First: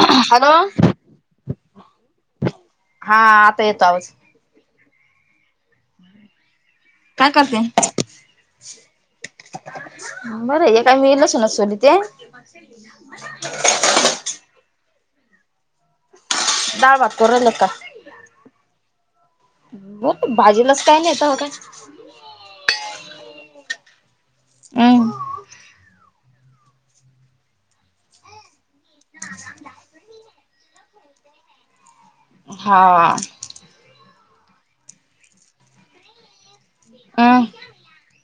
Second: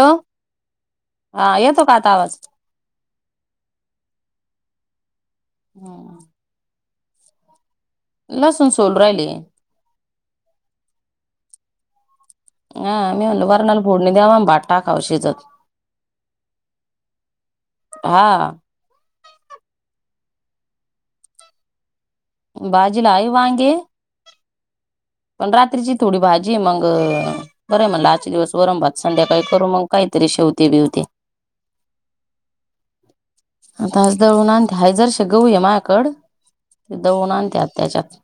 Hello हा येतो का आता आवाज हा आता येतो आवाज [inaudible] काय करते? लसून सोलू राहिले. बरं हे काय मी लसूणनच सोलिते. हा मी म्हणलं वरणाल फोडणी द्या मग भात टाक खाव शिजत डाळ भात करू राहिल्या की का? हा भाजीलाच काय नाय तव काय भाजीला हाय वांगे हम्म. पण रात्रीची थोडी भाजी मंग बरं म्हणलं आजच्या दिवस वरणभात संध्याकाळी करू मग काहीतरी शेवते बिवते हा आता आज दळून आण हाय जरशी गहू हाय मायाकड ते दळून हम् आणते आता ह्याच्यात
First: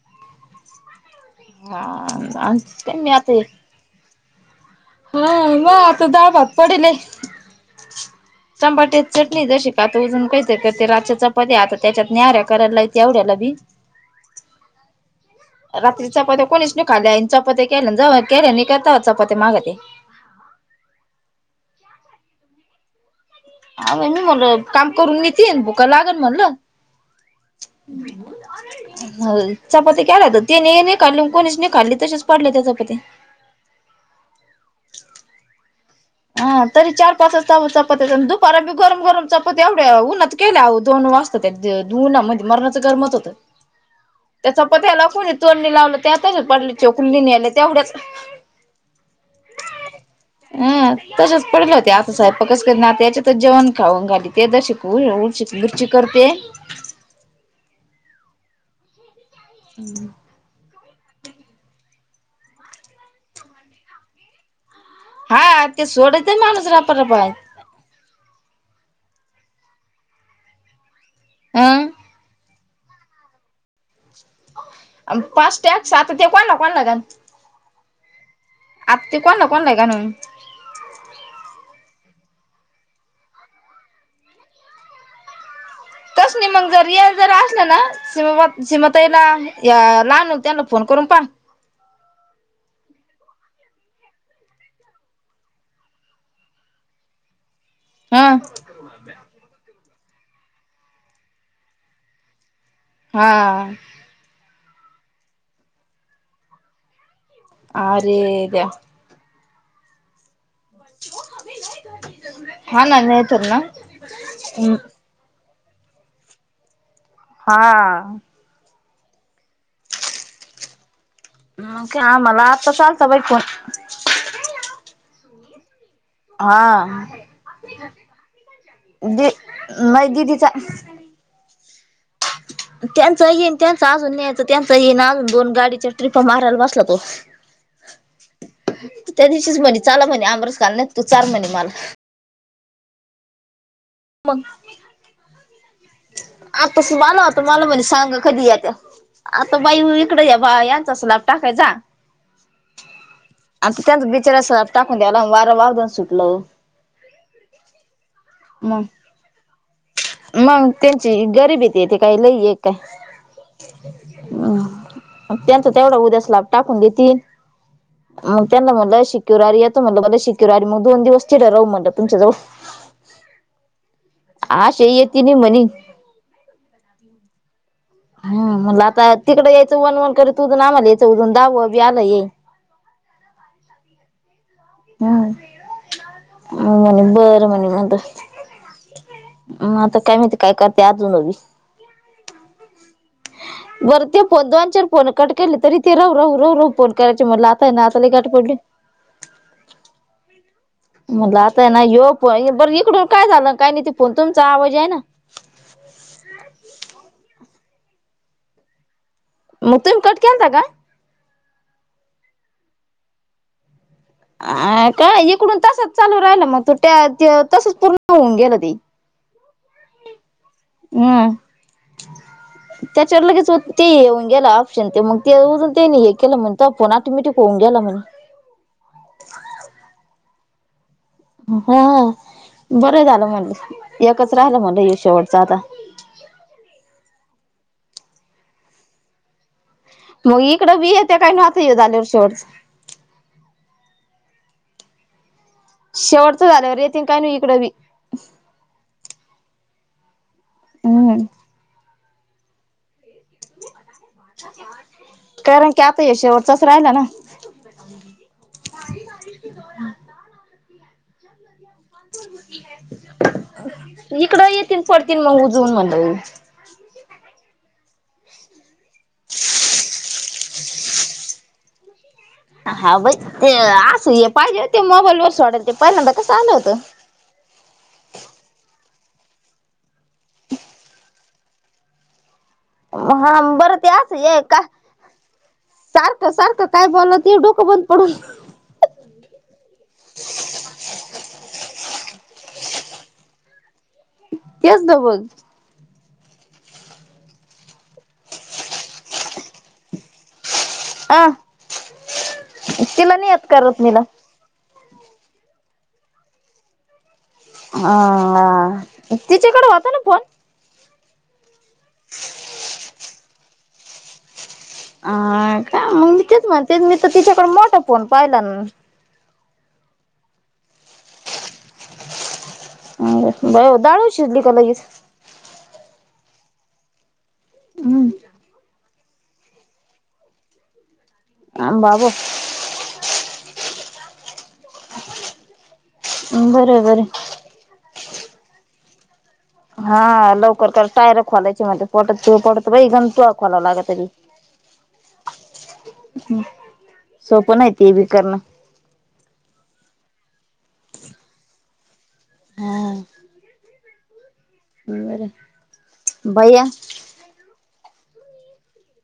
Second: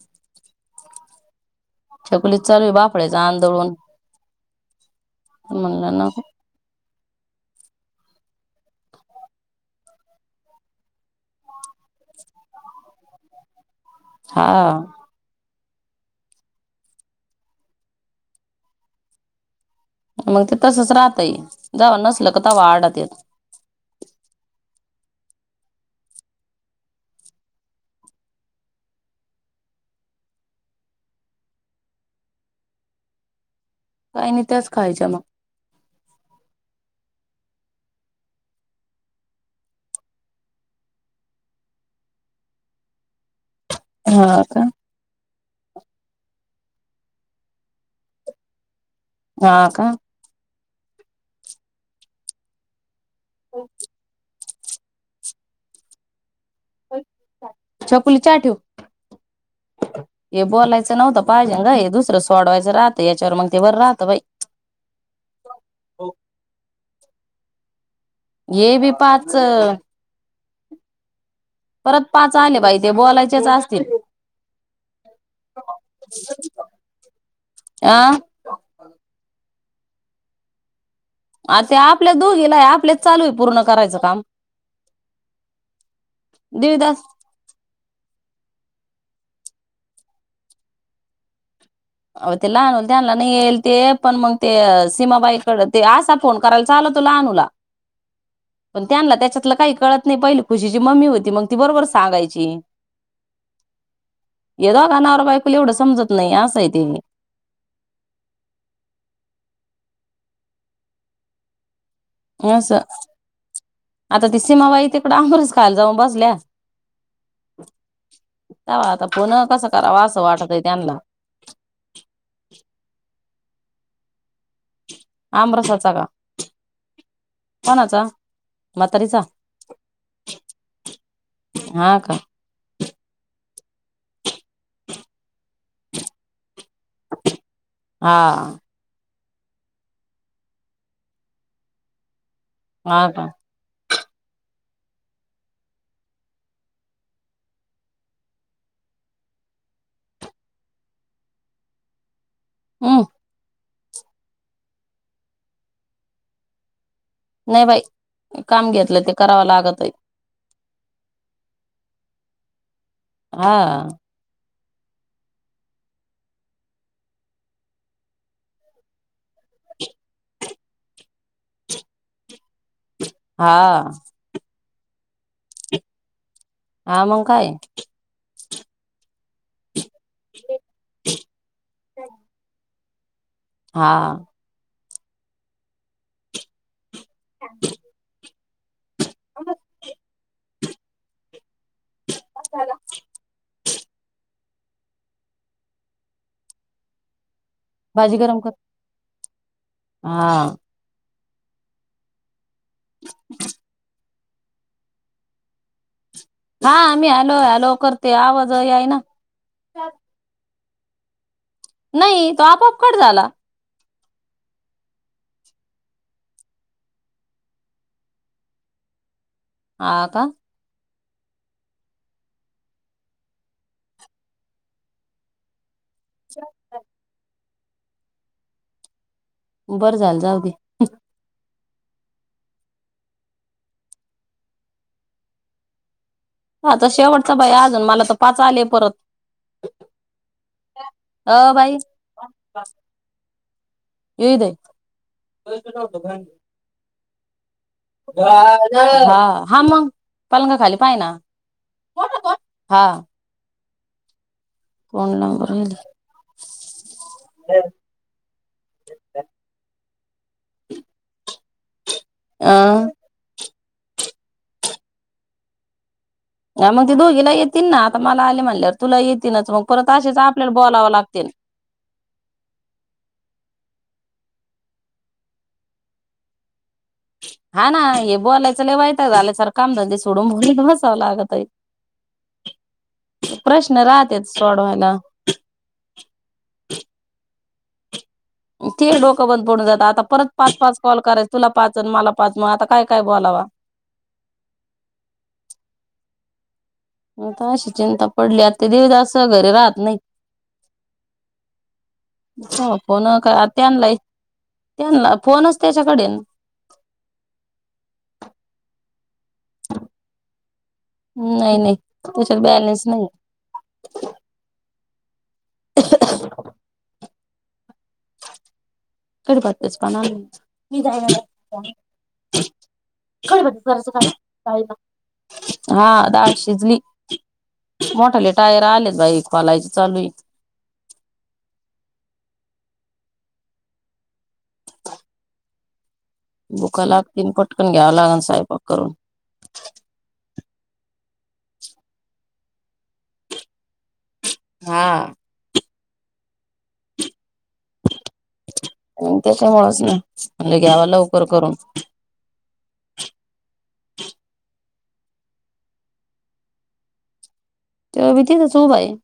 हा चालू आहे आणते मी बाफळ्याच आता आण हे - दळून हा म म्हणलं आता नको डाळ भात पडिले टंबाटे ची चटणी जशी का आता उजून काहीच ते र चपत्या आता त्याच्यात न्याहऱ्या करायला लाहित एवढ्याला भी. हा रात्री चपात्या कोणीच नि खाल्या चपात्या केल्या जाऊ केल्या करता चपात्या माग ते. मग ते तसच राहतय जावा नसल का तवा आर्डत्यात ह मी म्हणल काम करून येतील भुका लागलं म्हणलं चपात्या केलात त्यांनी नाही खाल्ली कोणीच नाही खाल्ली तसेच पडले त्या चपात्या काही नाय त्याच खायच्या मग हा तरी चार पाच चपात्या दुपारी गरम गरम चपात्या एवढ्या उन्हात केल्या दोन वाजता त्या उन्हामध्ये मरणाचं गरमत होतं. हा त्या का चपात्याला कोणी तोंड नाही लावलं त्या [unintelligible] पडलीत. चोकुलीन नेल्या तेवढ्याच हा का हा तसेच पडलं होत आता सयंपाकच करीत ना आता याच्यात तेच जेवण खाऊ घालीन ते दशी उरची मिरची करते. छकुली चहा ठेव. हे बोलाय नव्हत पाहिजे ग दुसर सोडवायच राहत याच्यावर मंग ते बर राहत बाई हा ते सोडतय माणूस रपारप ये भी पाच हं परत पाच आले बाई ते बोलायचेच असतील. पाच टॅक आता त्या कोणला कोणला घाल आं आता ते कोणला कोणला ग [unintelligible] ते आपल्या दोघीला आपलेच चालू ये पूर्ण करायच काम तस नाय मंग जर देवीदास यळ जर असला ना? [unintelligible] सीमताईला या लहाणु त्यांना फोन करून पा आव ते लहान होय त्यांना न्हेलते अ पण मग ते सीमाबाईकड ते असा फोन करायला चालतो लहानूला हा पण त्यांना त्याच्यातल काही कळत नाय पहिली खुशीची मम्मी होती मग ती बरोबर सांगायची. हा आ या दोघा नवरा बायकुला एवढ समजत नाही असय. ते अ आरे देवा! अस हा ना नाही तर ना आता ती सीमाबाई तिकड आमरच काल जाऊन बसल्या. हा आ हा आता फोन अ कसा करावा अस वाटतय त्यांला मग काय आम्हाला आता चालता बाई फोन आमरसाचा का? हा कोणाचा म्हातारीचा दि नाय दिदीचा हा का त्यांचा येईन त्यांचा अजून न्यायच त्यांचा येईना अजून दोन गाडीच्या ट्रिपा मारायला बसला तो आं त्या दिवशीच म्हणे चाला म्हणे आंबरस खाल्लात नाय तू चार म्हणे मला हा का? मग आता सुभा आला होता मला म्हणे सांग कधी येत्या आता बाई इकड या बायांचा सलाप टाकाय जा. हम आता त्यांचा बिचारा अस टाकून द्यायला वारं वाग जाऊन सुटलं नाय बाई काम मग घेतल ते करावं लागत आहे मग त्यांची गरीबी हेतेत. ते काय लई ये ते हा म ग त्यांचा तेवढा उद्याच स्लॅप टाकून देतील मग त्यांना म्हणलं शुक्रवारी येतो म्हणलं शुक्रवारीआ मग दोन दिवस तिथं राहू म्हणलं तुमच्या जवळ [inaudible] हा आ आशा येतीनी मनी हा मंग काय? हा म्हणलं आता तिकड यायचं वन वन करत उजून आम्हाला यायचं उजून दहावा बी आलय हा आ हा बर झालं घे बरं म्हणे मंत म आता काय माहिती काय करते आजुन बरं ते फोन दोन चार फोन कट केले तरी ते राहू राहू राहू राहू फोन करायचे म्हटलं आ ना आता लय भाजी गाठ गरम कर पडली हा म्हणलं आताय ना हा फो बर इकडून काय झालं आण काय नाय पण तुमचा आवाज यईना हा मी हॅलो हॅलो करते आवाज यईना म तुम्ही कट केलता का? नाही तो आपोआप कट झाला. अ काय इकडून तसच चालू राहिल मग तू त्या तसच पूर्ण होऊन गेलं ते हा का हम्म त्याच्यावर लगेच ते येऊन गेला ऑप्शन ते मग ते उग त्यांनी हे केलं म्हणून तोआ फोन ऑटोमॅटिक होऊन गेला म्हणे बरं झालं जाऊदे हा हा बरं झालं म्हणलं एकच राहिलं म्हटल शेवटच आता आता शेवटचा बाई अजून मला तर पाच आले परत मग इकडं बी येत्या अ कायनू आता हे बाई झाल्यावर शेवटच येऊ दे- शेवटच झाल्यावर येतील- कायनु इकडे बी हा हा मंग पलंगा खाली पायना हम्म कोण होत हा कोण [unintelligible] नंबर कारण की आता ये शेवटचाच रायला ना अ [unintelligible] इकड येतील पडतील मग उजवून म्हणलं ह मग ती दोघिना येतील ना आता मला आले म्हणल्यावर तुला येतीलच मग परत असेच आपल्याला बोलाव लागतील. हा व्हय ते असं हे पाहिजे होते मोबाईल वर सोडवायला ते पहिल्यांदा कसं आलं होतं. हा ना हे बोलायचं लई वैताग झालाय सारं कामधंदे सोडून बोलीत बसावं लागतय. हा बरं ते आस ये का सारख सारख काय बोलाव ती डोकं बंद पडून ते डोकं बंद पडून जात आता परत पाच पाच कॉल करायच तुला पाच अन् मला पाच मग आता काय काय बोलावा. तेच ना मग आता अशी चिंता पडली आता देवदास घरी राहत नाही. आ फोन तिला आत नाहीत त्यांना करतनीला त्यांना फोनच त्याच्याकडेन अ अ तिच्याकडे होता ना फोन हम्म नाही-नाही तेच्यात बॅलेन्स नाही आहे. आ का मग मी तेच म्हणतेच मी तर तिच्याकड मोठा फो फोन पाहिला न कडी पात्तेस पानांन [inaudible] बर डाळ शिजली का लगेच [unintelligible] हा दाळ शिजली मोठाले टायर आलेत बाई खोलायचे चालू हाय आं बाबू बरे भूका बरे लागतीन पटकन घ्यावं लागन स स्वयंपाक करून हा लवकर कर टायरं खोलायची म्हणतेत पोटात जीव पडतो बाई गंतू खोलाव लाग तरी हां हम्म सोपं नाही ती ते बी करणं म्हटले घ्यावा लवकर करून हा ह बया. तो बी तिथं च उभा ये.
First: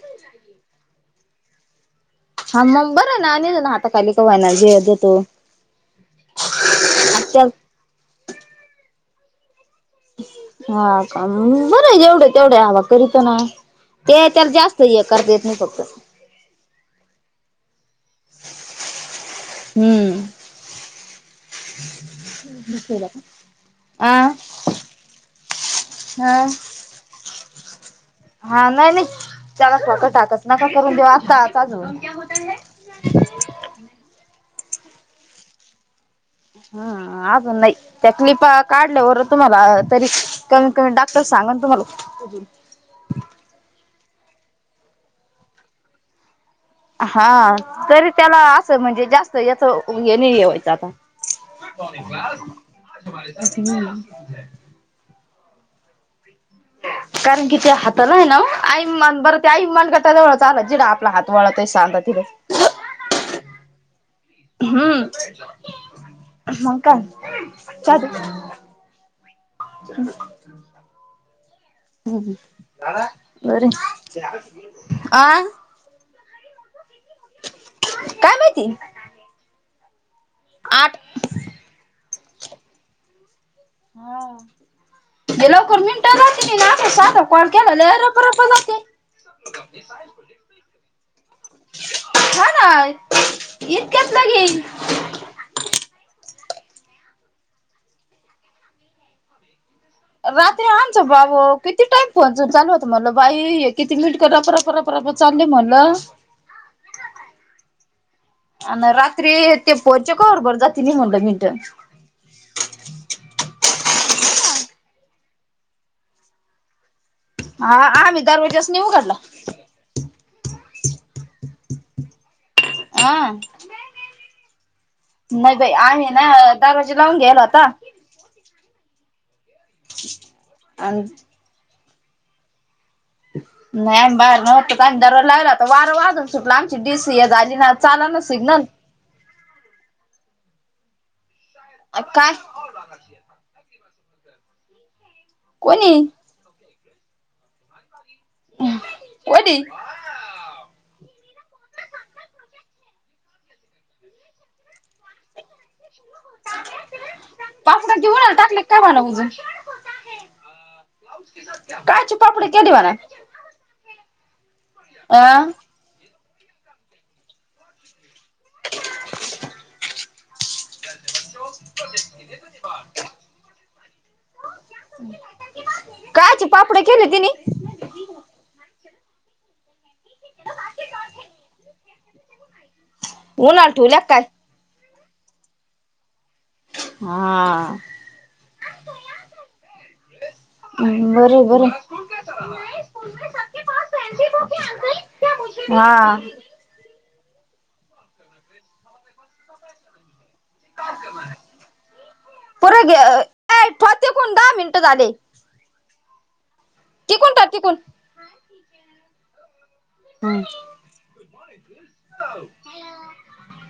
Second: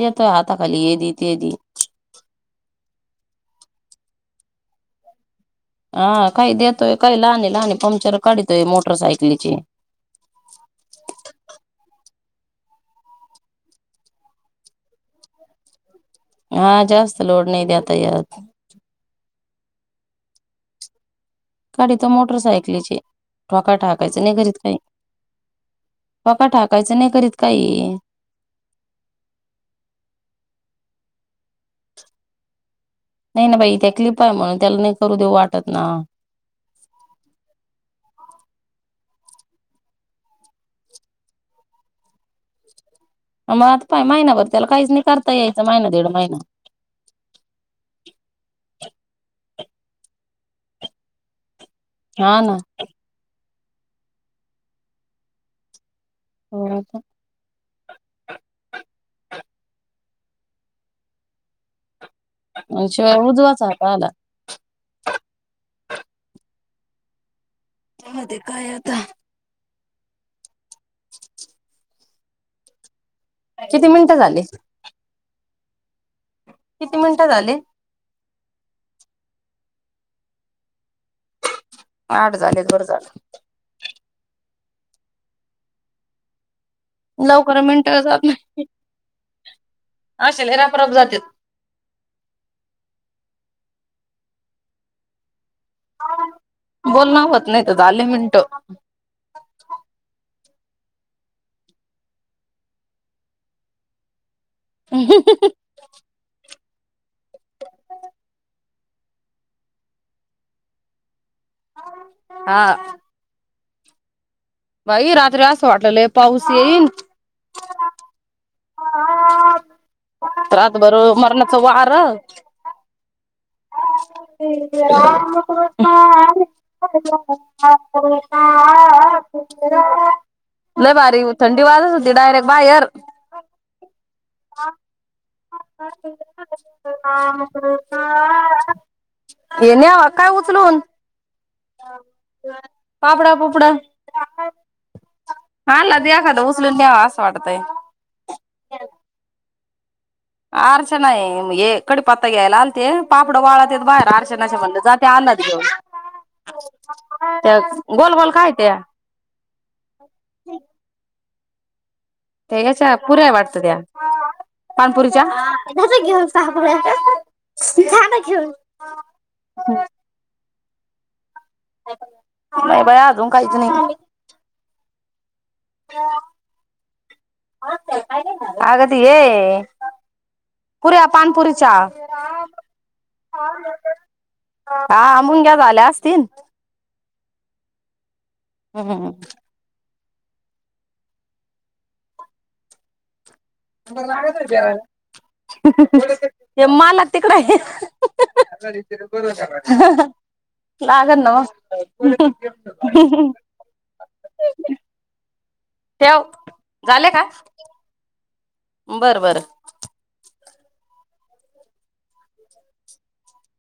देतोय हाता खाली ये दी ते दी हा मग बरं ना आणि ना हाता खाली कवाय ना जे देतो हा काही देतोय काही त्या लहाणी-लहाणी पंक्चर काढीतोय मोटरसायकीलीचे तेवढ्या हवा करीतो ना! ते तर, जास्त हे करता येत नाही फक्त. हा, जास्त लोड नाही देता येत. हम्म. काडी त अ मोड हा नाही घरीत काही पका टाकायचं नाही करीत काही हा नाही नाही त्याला स्वतः टाकत नका करून देवा. दात जून नाही ना बाई! क्लिप आहे म्हणून त्याला नाही करू देऊ वाटत ना. अं आजून नाही त्या क्लीपा. काढल्यावर तुम्हाला तरी कमीत कमी डॉक्टर सांगन तुम्हाला म आता काय महिनाभर त्याला काहीच नाही करता यायचं महिना दीड महिना. हा तरी त्याला असं म्हणजे जास्त याच हे नाही वायचं आता. हा ना [unintelligible] [unintelligible] हो कारण की त्या हाताला आहे ना आइन मनगटावर ते आइन मनगटावर चाला जिथे आपला हात वळत सारखा. म्हणजे उजवाच हात. आला. हम्म हो का? तेव्हा, काय आता? [unintelligible] [inaudible] हम् किती मिनिटं ह् झाले बरं. किती मिनिटं झाले? काय माहिती आठ आठ झाले बर का आता. हा, हे लवकर मिनट जातील ना? साधा कॉल लवकर केला की मिनट लेंय रप, जात रप नाही लगते अशे लय रपरप जाते हा ना? इतक्यात लगी बोलन होत नाहीत झाले मिनिटं. रात्री आणच बाबू किती टाइम फोनच चालू होत म्हणलं बाई! किती मिनट. ते रप रप रप चालले म्हणलं. आणि रात्री ते पच्याकर जाते निघूण मी म्हणलं. हा. बाई! रात्री असं वाटलेले पाऊस येईन. हा, आम्ही. दरवाज च नाही उघडला. रात भर मरणाच वारं आ नाही बाई आम्ही ना दरवाजा लावून घ्यायला होता [unintelligible] लइ आणि बारीक थंडी वाजत होती ते डायरेट बाहेर नाही बाहेर नव्हतं अंदारवर लागल अता वारं वाजून सुटला आमची डीसीए झाली ना चालनाच येन्या काय उच सलून काय पापडा पुपडा [unintelligible] मला कोणी द्या एखाद उस सोलून द्या असं वाटतय होय ती अर्चनाए कढीपत्ता घ्यायला आलते पापड वाळतेत बाहेर अरचनाच्या म्हणलं जाते अंदाज घेऊन त्या तासभर गोल गोल जेऊन काय टाकली त्या? कवा म्हण उगून [unintelligible] ते याच्या पुऱ्या वाटत त्या पाणीपुरीच्या अ जायचं घेऊन पापड्या जा ना घेऊन नाही बाई अजून काहीच नाही हम् - कहाची पापडी केली तिनी अगं ते ये पुऱ्या पाणीपुरीच्या उनात ठेवलीय काय आ मुंग्या झाल्या असतीन हा हम बरे-बरे ह्हह ते हा मालक तिकड य लागण नव्ह ह पुर ह ठोते कोण दहा मिनिटं ह झाले ठेव झाले टिकून टाक टिकून काय बरं बरं हम्म